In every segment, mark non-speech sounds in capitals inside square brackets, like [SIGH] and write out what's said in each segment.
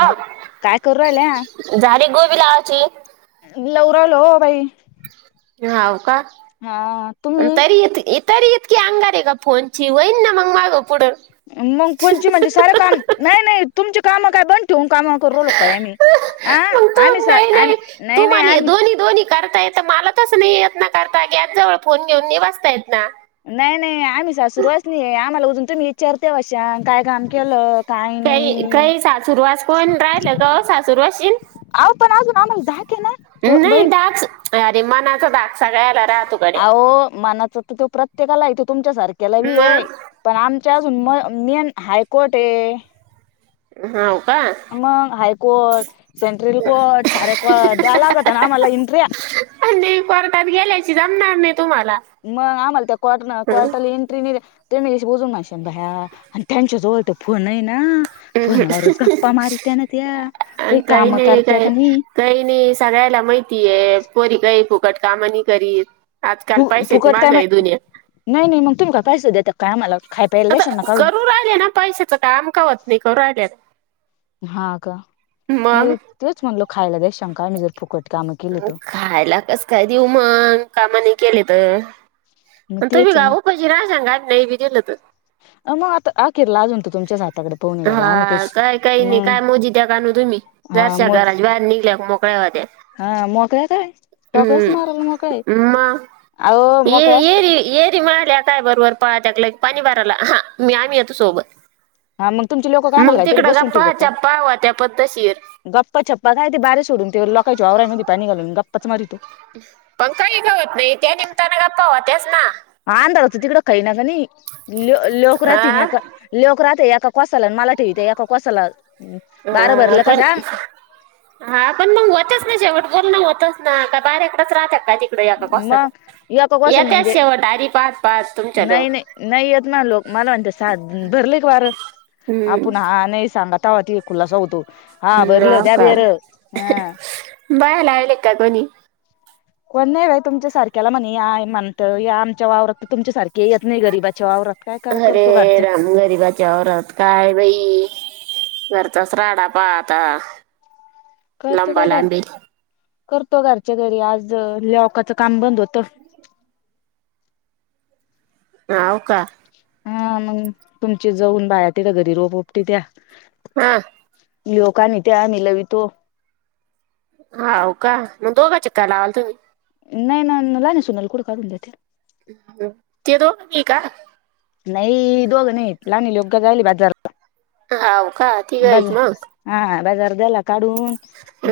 अ काय करू राहिल्या झाडे गोबी लावाची लवरा लो भाई हाव का हा तुम्ही तरी तरी इतकी अंगार आहे का फोनची होईन ना मग माग पुढं मग फोणची म्हणजे सारं काम नाही नाही तुमची काम काय बंद ठेवन काम कर लो काय आम्ही आ मग तू आम्ही सा नाही नाही आम्ही नाही तू नाही मला हे आम्ही दोन्ही दोन्ही करता येत मला तच नाही य ना करता की गॅस जवळ फोन घेऊन नि वाचता येत ना नाही नाही आम्ही सासुरवासनी आहे आम्हाला अजून तुम्ही चर्तेवाशा काय काम केलं काय काही नाही सुरूशीील आ पण अजून आम्हाला धाक आहे ना नाही बाई दाग अरे मनाचा धाक सगळ्याला राहतो गड्या अहो मानाच तर तो प्रत्येकाला आहे तो तुमच्या सारख्याला वेळ आहे मग पण आमच्या अजून म मेन हायकोर्ट आहे हा का मग हायकोर्ट सेंट्रल कोर्ट सारेकट द्या लागत ना आम्हाला एन्ट्री अ परतात गेल्याची जमणार नाही तुम्हाला मग आम्हाला त्या क्टन कॉटल हं. एंट्री ते मी तशी बोजून माणशन भाया आणि त्यांच्याजवळ तं फोन आहे ना. फोन वरच गप्पा मारित्या ना त्या काही काम नाही करत्या काय का नाही. काही नाही सगळ्याला माहितीय पोरी काही फुकट काम नाही करीत. आजकाल फु पैशाचा फुकट काय माग माहि आहे दुनिया. नाही नाही मग तुम्ही काय पैसें देतात काय आम्हाला. खाय प्यायला आता द्याशाल ना काढून करू राहिले ना पैसेच काम होत नाही करू राहिले ना. हा का नाही तेंच म्हणल खायला काही शंका आम्ही जर फुकट कामं केली तर खायला कस काय देऊ मग काम नाही केले तर. मग अन तुम्ही तेच का आहे ना उपाशी राहसाल का नाही बी दिल तर मग आता अखेरला अजून तर तुमच्याच हाताकडे पाहुणे गाड्या आम्ही हा काहीच काय काही नाही मग काय मोजी द्या कानू तुम्ही हा जरशा मग घराज बाहेर निघल्या की मोकळ्या होत्या. हा मोकळ्या तर आहे डोकड्यास हम्म मारायला मोकळ्या आहे मग अहो मो ये कळ्या स येरी येरी माया लेका बरोबर पडतात लेख पाणी बाराला हा मी आम्ही येतो सोबत हा मग तुमची लोक कामाला मग घालतेत तिकडे बसून ठेवतात गप्पा काय चप्पा होत्या पद्धतशीर गप्पा छप्पा काय ते बारीे सोडून तो लोकायच्या आवरा्यामध्ये पाणी घालून गप्पाच मारी तो पण काही गवत नाही त्या निमित्याने गप्पा हो त्ययास ना आंध्र असत त कड काहीनाकाणी ल लोक रा त नाही आ? अका लोक राहते एका कोसाला मला ठेवते एका कोसाला बारबर आ, ल का पण जा. हा पण मग होतेच ना शेवट बोलण होतच ना का बाहेर्याकडंच राहतात का ते. या का कस मग एका कोसाला येत म्हणजे शेव डायरी पास पास तुमच्या लडोक नाही नाही नाही येत ना लोक मला सा भरले क वारं हम्म, आपण हा नाही सांगत तवा ती. खुलासा होतो हा हम्म, भरल द बिर ह बायलाले का कोणी कोण नाही बा तुमच्या सारख्याला म्हणे म्हणत या आमच्या वावरात तर तुमच्या सारख्या काही येत नाही गरीबाच्या वावरात काय करा करतो घरच्या ह गरीबाच्या त्या वावरात काय बाई घरचाच राडा पाहा आता. करतो बाई दारच करतो घरच्या घरी आज लॉकाचं काम बंद होतं. हाव का हा मग तुमची जाऊन बाया तिथ घरी रोप ऊपटी त्यात हा. लोकांनी ते आम्ही लावी तो हाव का मग दोघां चेका लावल तुम्ही नाही ना अ न लहान्या सुनाल कुठे काढून देता. ते दोघ बी का नाही ई दोघं नाही लाईनी लोक काय जायला बाजारात. हाव का. तिघ आहेत बजार हा आ बजार झाला. काढून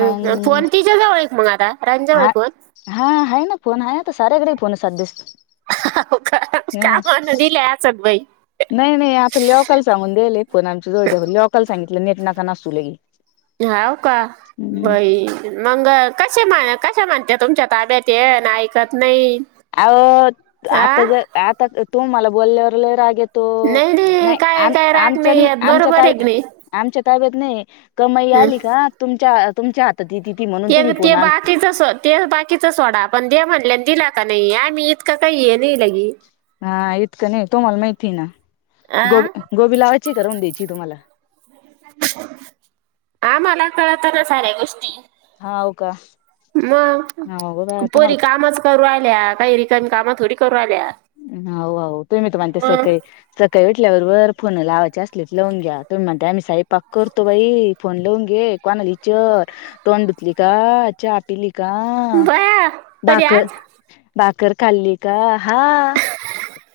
मग फोन तिच्या जवळ आहेत मग आता रांजवळ आहे हाव फोन हा आहे ना फोन आहेता साऱ्याकडे फोन सदया. हव का कामा न दिले असत बाई नाही नाही आता लोकल सांगून देले फोन आहेआमची जवळ दिले लोकल सांगितलं नेट नका नासू लई. हाव का बाई मंग अ कसे कश म्हणते तुमच्या ताब्यात ये ना ऐकत नाही. अहो आ आता जर आता तू मला बोलल्यावर लय राग येतो. तो अ नाही काय आम काय राग नाही आमच्यानी येत आमच्या बरोबर त आहे की नाही आमच्या ताब्यात नाही कमाई हं. आली का तुमच्या तुमच्या हातात ये ती म्हणून तुम्ही ते ते फोन आणता. बाकीचं सो ते बाकीच सोडा पण दे म्हणल्या दिला का नाही आम्ही इतकं काही हे नाही लगी. हा इतकं नाही तुम्हाला माहिती आहे ना आ गोबी गोबी लावायची करून द्यायची तुम्हाला- आम्हाला कळत ना साऱ्या गोष्टी- हाव का? मग हाव गो बाया तुम्हाला पोरी कामच- करू राहिल्या. काही रिकाम काम थोडी करू राहिल्या. हो तुम् मी तर म्हणते सकाळी सकाळी उठल्याबरोबर फोन लावायचे असलेत लावून घ्या तु म्हणते आम्ही स्वय पाक करतो बाई फोन लावून घे. कोणा ला इचर तोंड धुतली का? चहा पिली का? बया कधी भाकरर आज भाकर खाल्ली का? हा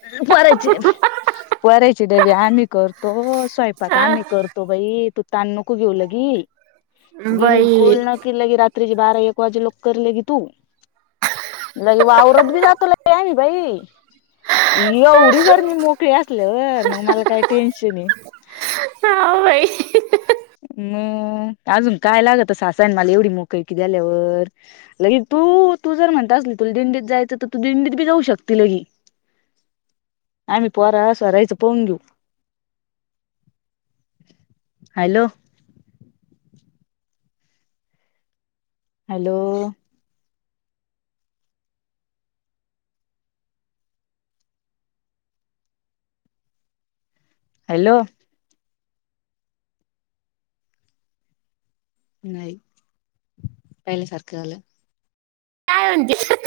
[UNINTELLIGIBLE] पोरायचे डबे आम्ही करतो. स्वयंपाक हा आम्ही करतो बाई. तू ताण नको घेऊ लगी. बाई बिलकुल न केि लग रा रात्री बारा एक वाजे लोक करले की तू. लगे आवरात बी जात बाई एवढी जर मी मोकळी असल्यावर मग मला काही टेन्शन आहे? हा भाई. मग अजून काय लागत सासयन मला एवढी मोकळी की द्याल्यावर. लगे तू तू जर म्हणता असली तुला दिंडीत जायचं तर तू दिंडीत बी जाऊ शकते लगी. आम्ही पोरा सोरायचं पाहून घेऊ. हॅलो. हॅलो. हॅलो. नाही. पहिल्यासारखं आल काय म्हणती?